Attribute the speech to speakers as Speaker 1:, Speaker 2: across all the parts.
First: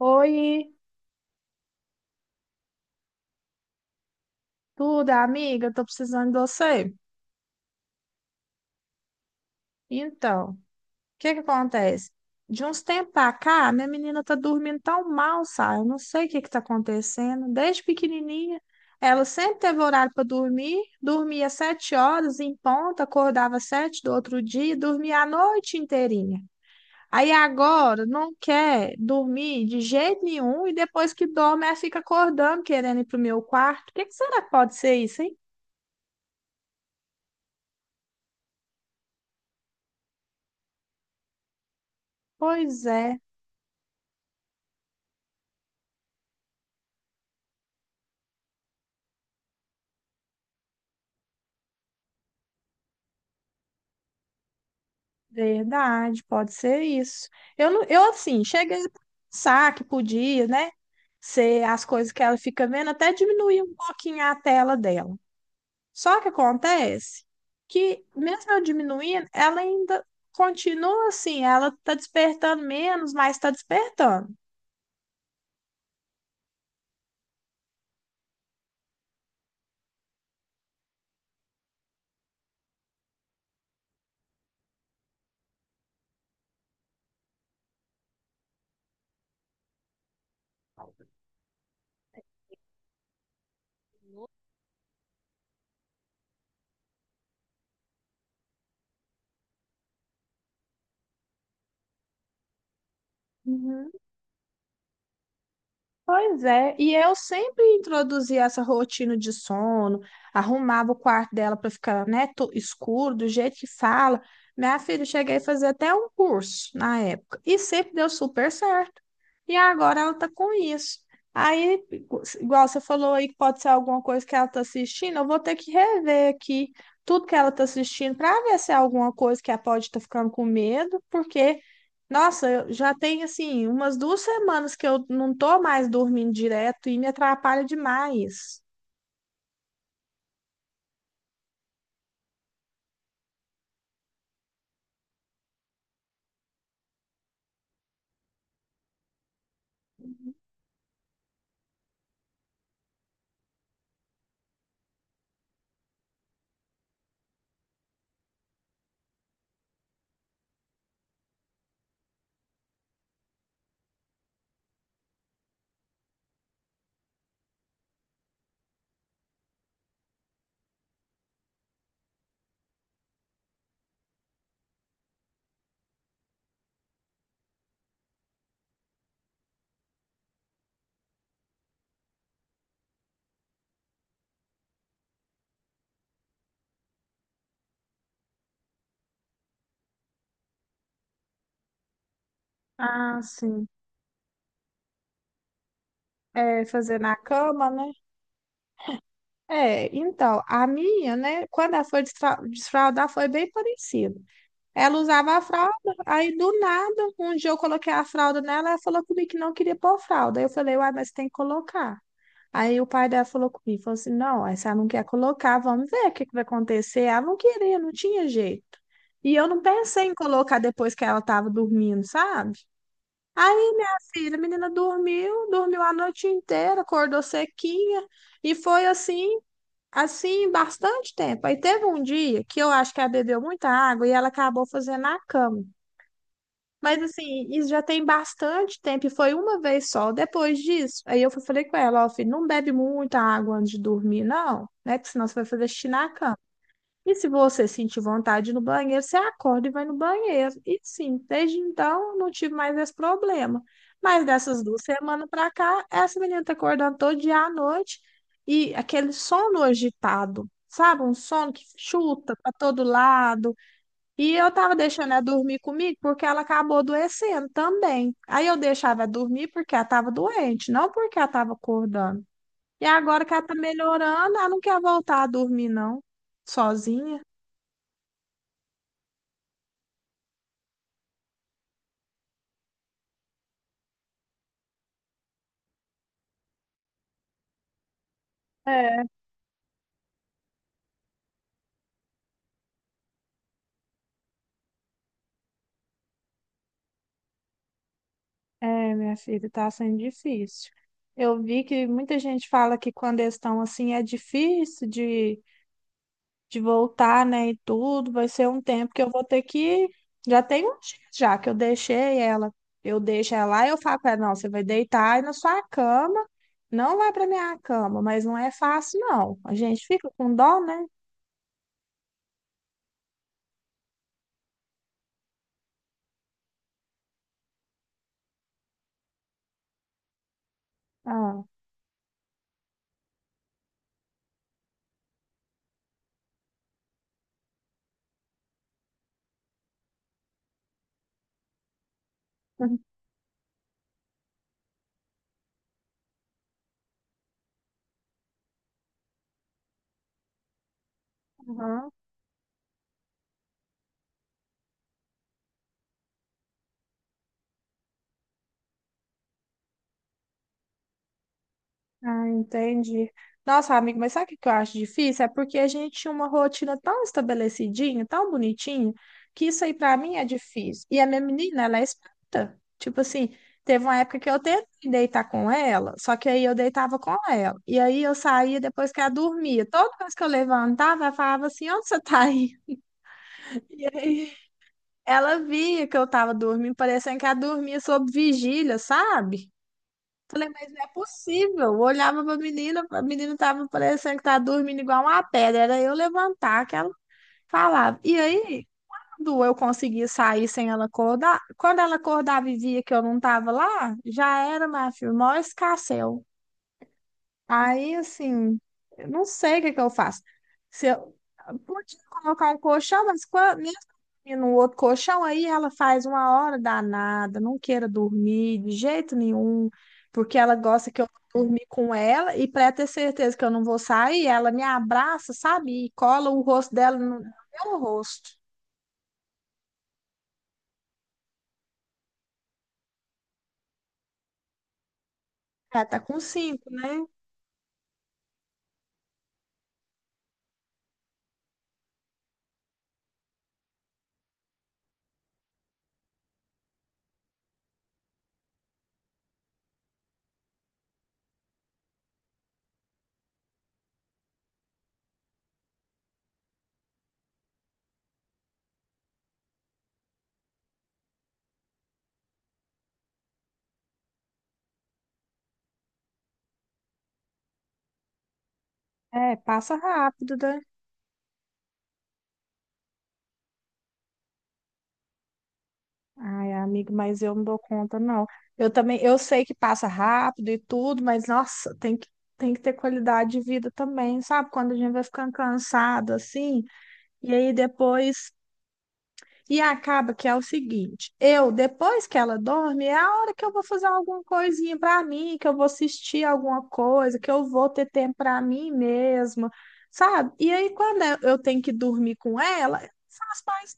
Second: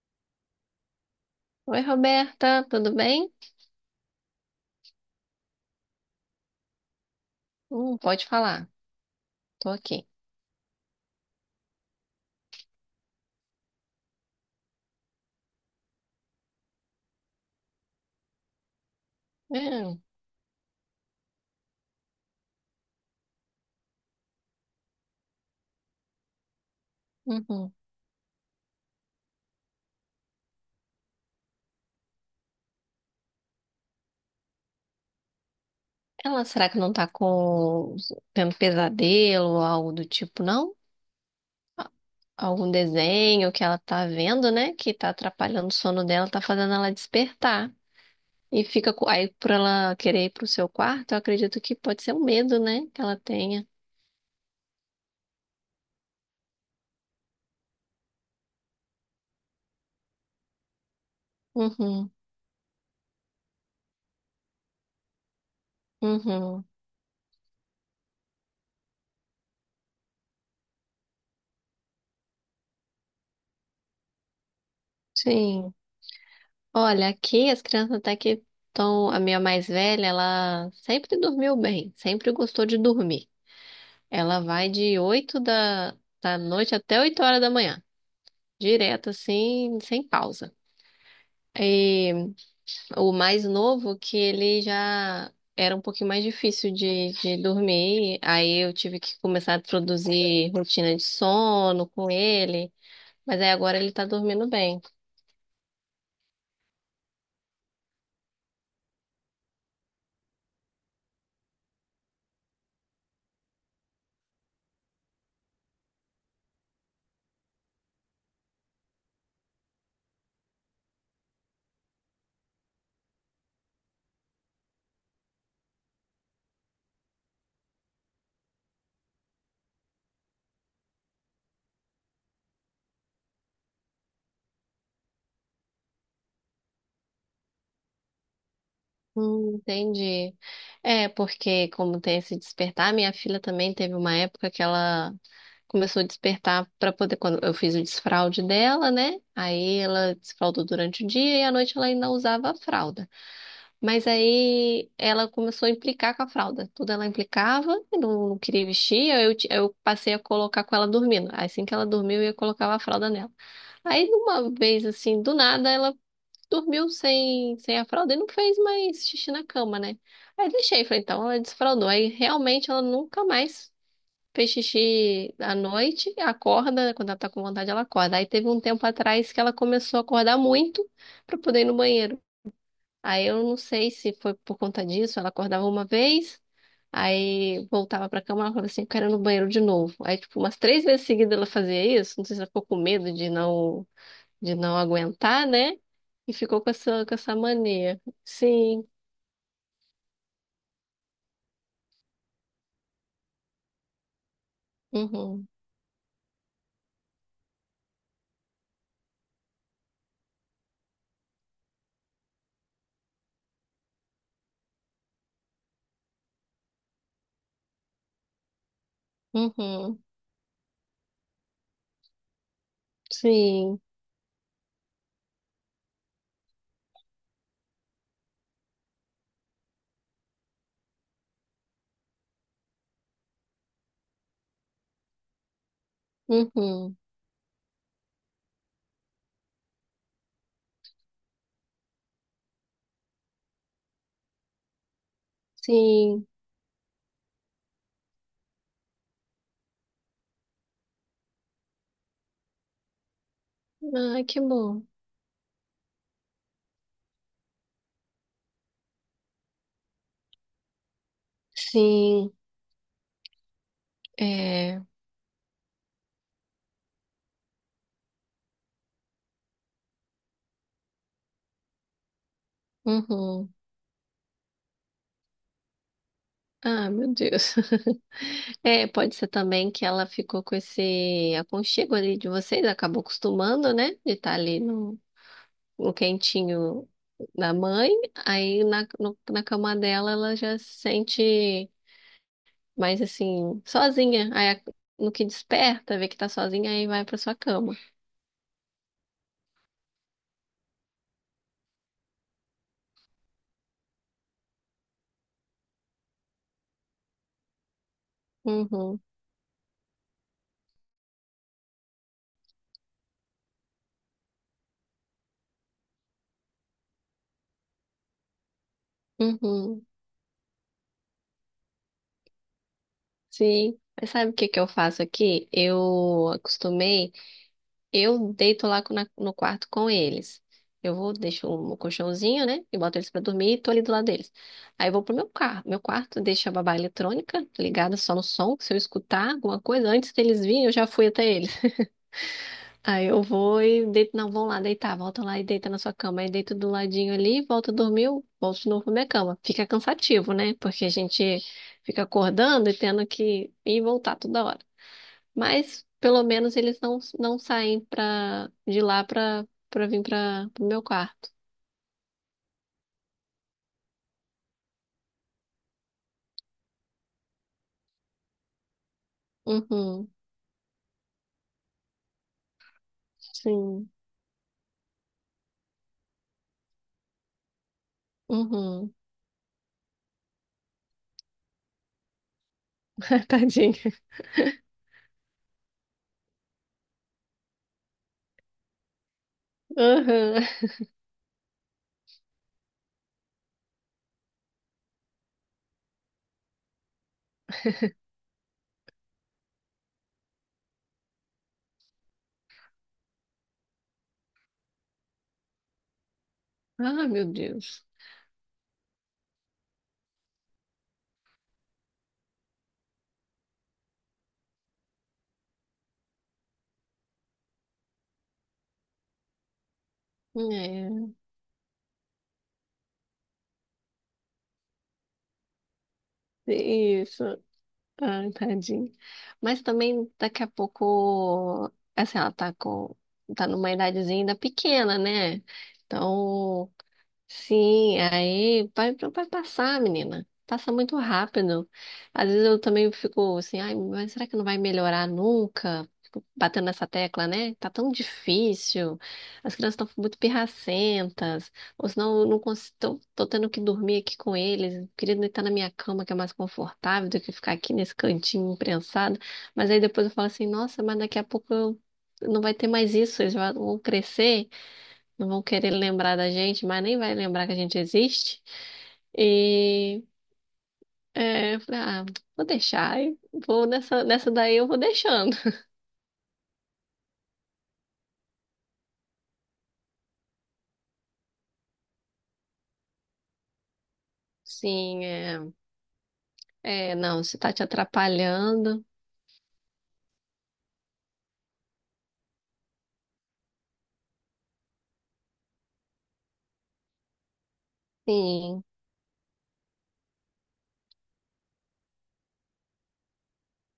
Speaker 1: Oi,
Speaker 2: Oi, Roberta, tudo bem?
Speaker 1: tudo, amiga? Tô precisando de você.
Speaker 2: Pode falar, tô aqui.
Speaker 1: Então, o que que acontece? De uns tempos pra cá, minha menina tá dormindo tão mal, sabe? Eu não sei o que que tá acontecendo. Desde pequenininha, ela sempre teve
Speaker 2: Hum,
Speaker 1: horário para dormir, dormia 7 horas em ponta, acordava 7 do outro dia, e dormia a noite inteirinha. Aí
Speaker 2: uhum.
Speaker 1: agora não quer dormir de jeito nenhum e depois que dorme, ela fica acordando, querendo ir pro meu quarto. O que que será que pode ser isso, hein?
Speaker 2: Ela, será que não tá com tendo pesadelo ou algo do tipo, não? A- Algum
Speaker 1: Pois é.
Speaker 2: desenho que ela tá vendo, né? Que tá atrapalhando o sono dela, tá fazendo ela despertar. Aí por ela querer ir pro seu quarto, eu acredito que pode ser um medo, né? Que ela tenha.
Speaker 1: Verdade, pode ser isso. Eu, não- eu assim, cheguei a pensar que podia, né? Ser as
Speaker 2: Uhum,
Speaker 1: coisas que ela fica vendo, até diminuir um pouquinho a tela dela. Só que
Speaker 2: uhum.
Speaker 1: acontece que, mesmo eu diminuindo, ela ainda continua assim, ela tá despertando menos, mas tá despertando.
Speaker 2: Sim. Olha, aqui as crianças até que estão. A minha mais velha, ela sempre dormiu bem, sempre gostou de dormir. Ela vai de 8 da noite até 8 horas da manhã, direto assim, sem pausa. E o mais novo, que ele já era um pouquinho mais difícil de dormir, aí eu tive que começar a introduzir rotina de sono com ele, mas aí agora
Speaker 1: Uhum.
Speaker 2: ele tá dormindo bem.
Speaker 1: Pois é, e eu sempre introduzia essa rotina de sono, arrumava o quarto dela para ficar, né, escuro, do jeito que fala. Minha filha, eu cheguei a fazer até um curso na época, e sempre deu super certo. E agora ela tá com isso. Aí, igual você falou aí que pode ser alguma coisa que ela tá assistindo, eu vou ter que rever aqui tudo que ela tá assistindo para ver se é alguma coisa que ela pode estar ficando com medo, porque nossa, eu já tem assim umas 2 semanas que eu não tô mais dormindo direto e me atrapalha demais.
Speaker 2: Entendi. É, porque como tem esse despertar, minha filha também teve uma época que ela começou a despertar para poder, quando eu fiz o desfralde dela, né? Aí ela desfraldou durante o dia e à noite ela ainda usava a fralda. Mas aí ela começou a implicar com a fralda. Tudo ela implicava, e não queria vestir, aí eu passei a colocar com ela dormindo. Assim que ela dormiu, eu colocava a fralda nela. Aí, de uma vez assim, do nada, ela dormiu sem a fralda e não fez mais xixi na cama, né? Aí deixei, falei, então ela desfraldou. Aí realmente ela nunca mais fez xixi à noite, acorda, quando ela tá com vontade, ela acorda. Aí teve um tempo atrás que ela começou a acordar muito pra poder ir no banheiro. Aí eu não sei se foi por conta disso, ela acordava uma vez. Aí voltava pra cama e falava assim, eu quero ir no banheiro de novo. Aí, tipo, umas três vezes seguidas ela fazia isso. Não sei se ela ficou com medo
Speaker 1: Ah,
Speaker 2: de
Speaker 1: sim.
Speaker 2: não aguentar, né? E ficou
Speaker 1: É,
Speaker 2: com
Speaker 1: fazer
Speaker 2: essa,
Speaker 1: na
Speaker 2: com essa
Speaker 1: cama, né?
Speaker 2: mania. Sim,
Speaker 1: É, então, a minha, né, quando ela foi desfraldar, foi bem parecido. Ela usava a
Speaker 2: uhum,
Speaker 1: fralda, aí do nada, um dia eu coloquei a fralda nela, ela falou comigo que não queria pôr fralda. Aí eu falei, uai, mas tem que colocar. Aí o pai dela falou comigo, falou assim, não, aí se ela não quer colocar, vamos ver o que que vai acontecer. Ela não queria, não tinha jeito. E eu não
Speaker 2: uhum,
Speaker 1: pensei em colocar depois que ela estava dormindo, sabe? Aí,
Speaker 2: sim,
Speaker 1: filha, a menina dormiu, dormiu a noite inteira, acordou sequinha, e foi bastante tempo. Aí teve um dia que eu acho que ela bebeu muita água e ela acabou fazendo a cama.
Speaker 2: uhum,
Speaker 1: Mas assim, isso já tem bastante tempo e foi uma vez só. Depois disso, aí eu falei com ela, ó, filho, não bebe muita água antes de dormir, não, né? Porque senão você vai fazer xixi na
Speaker 2: sim.
Speaker 1: cama. E se você sentir vontade no banheiro, você acorda e vai no banheiro. E sim, desde então eu não tive mais esse problema.
Speaker 2: Ai,
Speaker 1: Mas
Speaker 2: que
Speaker 1: dessas duas
Speaker 2: bom.
Speaker 1: semanas pra cá, essa menina tá acordando todo dia à noite e aquele sono agitado, sabe? Um sono que
Speaker 2: Sim,
Speaker 1: chuta pra todo lado e eu tava
Speaker 2: é,
Speaker 1: deixando ela dormir comigo porque ela acabou adoecendo também. Aí eu deixava ela dormir porque ela tava doente, não porque ela tava acordando. E agora que ela
Speaker 2: uhum.
Speaker 1: tá melhorando, ela não quer voltar a dormir, não,
Speaker 2: Ah, meu
Speaker 1: sozinha.
Speaker 2: Deus. É, pode ser também que ela ficou com esse aconchego ali de vocês, acabou acostumando, né? De estar ali no quentinho da mãe, aí na,
Speaker 1: É,
Speaker 2: no- na cama dela ela já se sente. Mas assim, sozinha. Aí no que desperta, vê que tá sozinha, aí vai pra sua cama.
Speaker 1: é, minha filha, tá sendo difícil. Eu vi que muita gente fala que quando eles estão assim é difícil de voltar, né, e tudo, vai ser um tempo
Speaker 2: Uhum,
Speaker 1: que eu vou ter que. Já tem um dia já que eu deixei ela. Eu deixo ela lá e eu falo pra ela, não, você vai deitar aí na sua cama, não vai pra minha cama, mas não é fácil, não. A gente
Speaker 2: uhum.
Speaker 1: fica com dó, né?
Speaker 2: Sim. Mas sabe o que que eu faço aqui? Eu acostumei, eu deito lá no quarto com eles. Eu vou,
Speaker 1: Ah.
Speaker 2: deixo um colchãozinho, né? E boto eles pra dormir e tô ali do lado deles. Aí eu vou pro meu quarto, deixo a babá eletrônica ligada só no som, que se eu escutar alguma coisa, antes deles virem, eu já fui até eles. Aí eu vou e deito, não, vão lá deitar, volta lá e deita na sua cama. Aí deito do ladinho ali, volta, dormiu, volto de novo pra minha cama. Fica cansativo, né? Porque a gente
Speaker 1: Aham.
Speaker 2: fica acordando e tendo que ir e voltar toda hora. Mas pelo menos eles não saem de lá pra vir pro meu quarto.
Speaker 1: Ah, entendi. Nossa, amigo, mas sabe o que que eu acho difícil? É porque a gente tinha uma rotina tão estabelecidinha, tão bonitinha, que isso aí pra
Speaker 2: Uhum,
Speaker 1: mim é difícil. E a minha menina, ela é esperta. Tipo assim, teve
Speaker 2: sim,
Speaker 1: uma época que eu tentei deitar com ela, só que aí eu deitava com ela. E aí eu saía depois
Speaker 2: uhum.
Speaker 1: que ela dormia. Toda vez que eu levantava, ela falava assim: onde você tá aí? E
Speaker 2: Tadinha.
Speaker 1: aí ela via que eu tava dormindo, parecendo que ela dormia sob vigília, sabe?
Speaker 2: Uhum.
Speaker 1: Falei, mas não é possível. Eu olhava pra menina, a menina tava parecendo que tava dormindo igual uma pedra. Era eu levantar que ela falava. E aí, quando eu conseguia sair sem ela acordar, quando ela acordava e via que eu não tava lá, já era, minha filha, o maior escarcéu.
Speaker 2: Ah, meu Deus.
Speaker 1: Aí, assim, eu não sei o que que eu faço. Se eu podia colocar um colchão, mas quando, mesmo dormindo no outro colchão, aí ela faz uma hora danada, não queira dormir de jeito nenhum, porque ela gosta que eu
Speaker 2: É,
Speaker 1: dormir com ela e para ter certeza que eu não vou sair, ela me abraça, sabe? E cola o rosto dela no
Speaker 2: isso.
Speaker 1: no meu
Speaker 2: Ai,
Speaker 1: rosto.
Speaker 2: tadinho. Mas também daqui a pouco, assim, tá numa idadezinha ainda pequena, né?
Speaker 1: Ela tá com 5,
Speaker 2: Então,
Speaker 1: né?
Speaker 2: sim, aí vai passar, menina. Passa muito rápido. Às vezes eu também fico assim, ai, mas será que não vai melhorar nunca? Fico batendo nessa tecla, né? Tá tão difícil. As crianças estão muito pirracentas. Ou senão eu não consigo, tô tendo que dormir aqui com eles. Eu queria deitar na minha cama, que é mais confortável do que ficar aqui nesse cantinho imprensado. Mas aí depois eu falo assim, nossa, mas daqui a pouco não vai ter mais isso. Eles vão crescer. Não vão querer lembrar da gente, mas nem vai lembrar que a gente existe.
Speaker 1: É, passa
Speaker 2: E
Speaker 1: rápido, né?
Speaker 2: é, eu falei, ah, vou deixar, e vou nessa daí eu vou deixando.
Speaker 1: Ai, amigo, mas eu não dou conta, não. Eu também, eu sei que passa rápido e tudo, mas nossa, tem que ter qualidade de vida também, sabe? Quando a gente vai
Speaker 2: Sim,
Speaker 1: ficando
Speaker 2: é,
Speaker 1: cansado assim,
Speaker 2: é, não,
Speaker 1: e
Speaker 2: se tá
Speaker 1: aí
Speaker 2: te
Speaker 1: depois.
Speaker 2: atrapalhando,
Speaker 1: E acaba que é o seguinte: eu, depois que ela dorme, é a hora que eu vou fazer alguma coisinha pra mim, que eu vou assistir alguma coisa, que eu vou ter tempo pra
Speaker 2: sim,
Speaker 1: mim mesma, sabe? E aí, quando eu tenho que dormir com ela,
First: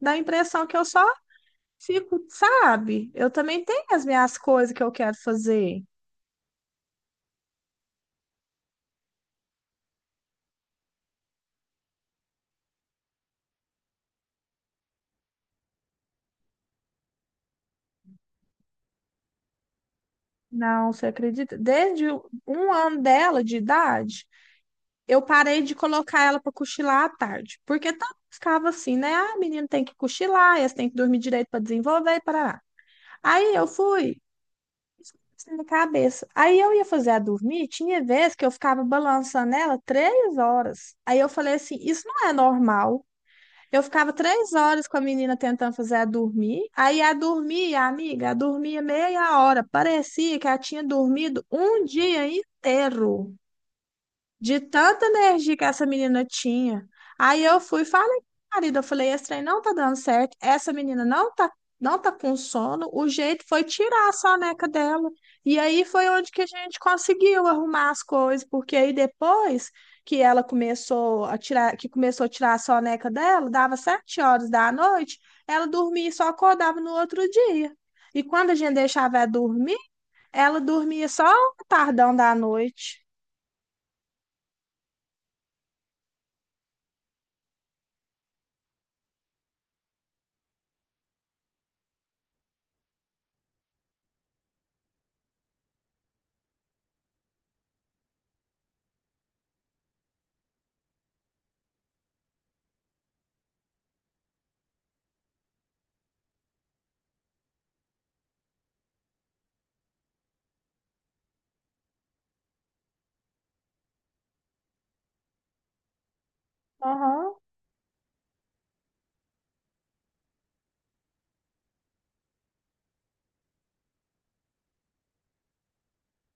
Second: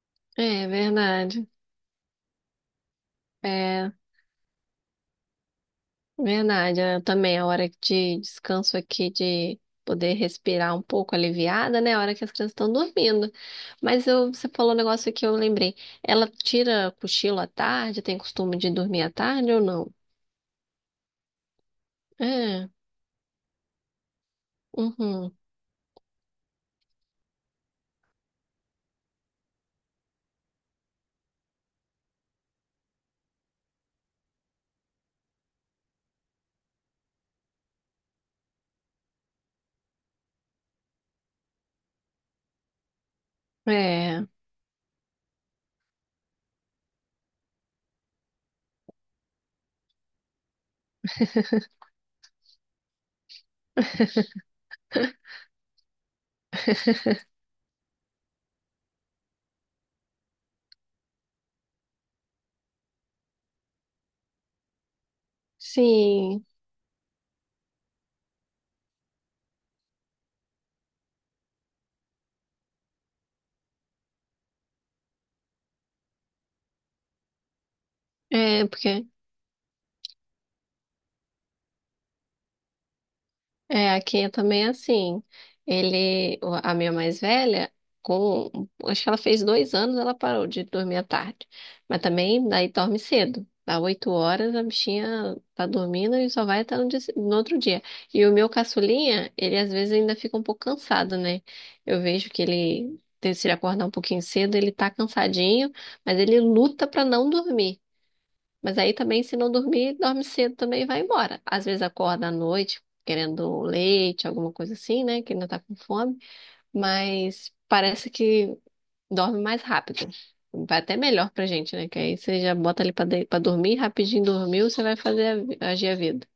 Speaker 1: dá a impressão
Speaker 2: é
Speaker 1: que eu só
Speaker 2: verdade,
Speaker 1: fico, sabe? Eu também tenho
Speaker 2: é
Speaker 1: as minhas coisas que eu quero fazer.
Speaker 2: verdade. É, também a hora de descanso aqui, de poder respirar um pouco aliviada, né? A hora que as crianças estão dormindo. Mas eu, você falou um negócio que eu lembrei. Ela tira cochilo à tarde, tem costume de dormir à tarde ou não?
Speaker 1: Não, você acredita? Desde
Speaker 2: É,
Speaker 1: 1 ano dela de idade, eu
Speaker 2: uhum,
Speaker 1: parei de colocar ela para cochilar à tarde, porque tanto ficava assim, né? Ah, menino tem que cochilar, eles têm que dormir direito para desenvolver e parará. Aí eu fui, isso na cabeça. Aí eu ia fazer a dormir, tinha vezes que eu ficava balançando ela 3 horas. Aí eu falei assim, isso não é normal. Eu ficava
Speaker 2: é.
Speaker 1: 3 horas com a menina tentando fazer ela dormir. Aí ela dormia, amiga, ela dormia meia hora. Parecia que ela tinha dormido um dia inteiro. De tanta energia que essa menina tinha. Aí eu fui e falei com o marido, eu falei, esse trem não tá dando certo, essa menina não tá, não tá com sono, o jeito foi tirar a soneca dela. E aí foi onde que
Speaker 2: Sim,
Speaker 1: a gente conseguiu arrumar as coisas, porque aí depois que começou a tirar a soneca dela, dava 7 horas da noite, ela dormia e só acordava no outro dia. E quando a
Speaker 2: é,
Speaker 1: gente deixava ela dormir, ela dormia só o tardão da noite.
Speaker 2: é, aqui eu também assim. A minha mais velha, com, acho que ela fez 2 anos, ela parou de dormir à tarde. Mas também daí dorme cedo. Dá 8 horas, a bichinha tá dormindo e só vai até no outro dia. E o meu caçulinha, ele às vezes ainda fica um pouco cansado, né? Eu vejo que se ele acordar um pouquinho cedo, ele tá cansadinho, mas ele luta pra não dormir. Mas aí também, se não dormir, dorme cedo também e vai embora. Às vezes acorda à noite querendo leite, alguma coisa assim, né? Que ainda tá com fome.
Speaker 1: Aham.
Speaker 2: Mas parece que dorme mais rápido. Vai até melhor pra gente, né? Que aí você já bota ali pra dormir, rapidinho dormiu, você vai fazer agir a vida.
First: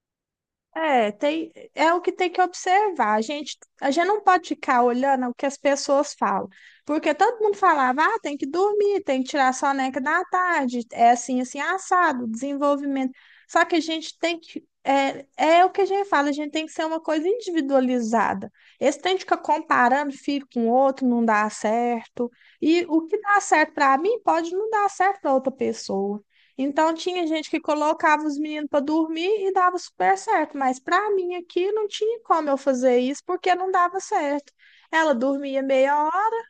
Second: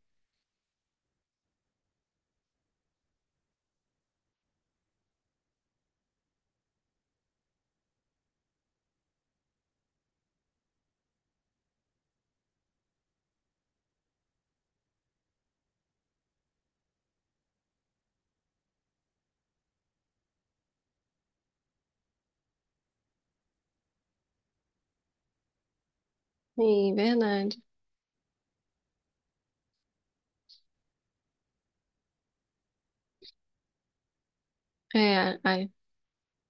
Speaker 1: É, tem, é o que tem que observar. A gente não pode ficar olhando o que as pessoas falam, porque todo mundo falava, ah, tem que dormir, tem que tirar soneca da tarde, é assim, assim, assado, desenvolvimento. Só que a gente tem que, é, é o que a gente fala, a gente tem que ser uma coisa individualizada. Esse tem que ficar comparando filho com outro, não dá certo. E o que dá certo para mim pode não dar certo para outra pessoa. Então
Speaker 2: Sim,
Speaker 1: tinha gente
Speaker 2: verdade.
Speaker 1: que colocava os meninos para dormir e dava super certo, mas para mim aqui não tinha como eu fazer isso porque não dava certo. Ela
Speaker 2: É,
Speaker 1: dormia
Speaker 2: a-
Speaker 1: meia hora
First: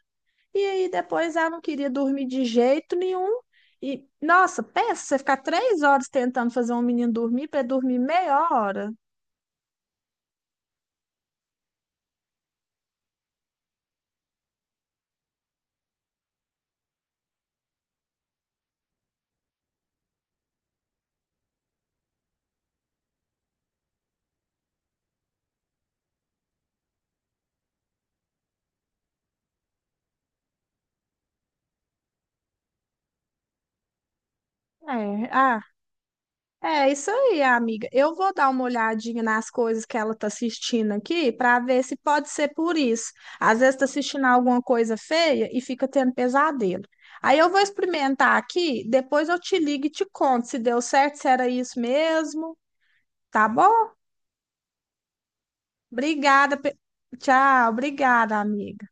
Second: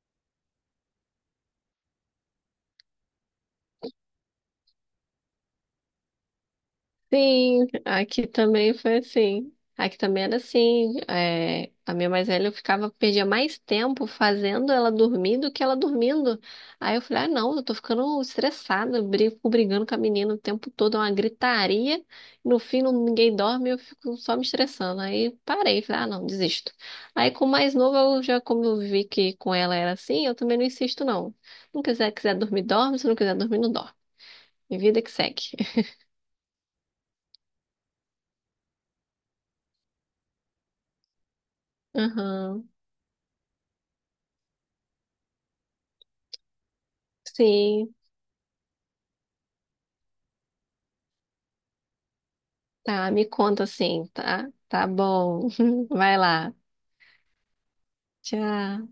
Speaker 1: e aí depois ela não queria dormir de jeito nenhum. E nossa, pensa, você ficar 3 horas tentando fazer um menino dormir para
Speaker 2: Sim,
Speaker 1: dormir
Speaker 2: aqui
Speaker 1: meia
Speaker 2: também
Speaker 1: hora.
Speaker 2: foi assim. Aqui também era assim. É, a minha mais velha eu ficava, perdia mais tempo fazendo ela dormir do que ela dormindo. Aí eu falei, ah, não, eu tô ficando estressada, eu brigo, fico brigando com a menina o tempo todo, é uma gritaria. No fim, ninguém dorme, eu fico só me estressando. Aí parei, falei, ah, não, desisto. Aí com o mais novo, eu já, como eu vi que com ela era assim, eu também não insisto, não. Quiser dormir, dorme. Se não quiser dormir, não dorme. E vida que
Speaker 1: É,
Speaker 2: segue.
Speaker 1: ah, é isso aí, amiga. Eu vou dar uma olhadinha nas coisas que ela tá assistindo aqui para ver se pode ser
Speaker 2: Aham.
Speaker 1: por isso. Às vezes tá assistindo alguma coisa feia e fica tendo pesadelo. Aí eu vou
Speaker 2: Sim,
Speaker 1: experimentar aqui, depois eu te ligo e te conto se deu certo, se era isso mesmo,
Speaker 2: tá, me
Speaker 1: tá
Speaker 2: conta
Speaker 1: bom?
Speaker 2: assim, tá? Tá bom. Vai lá.
Speaker 1: Obrigada. Tchau, obrigada, amiga.
Speaker 2: Tchau.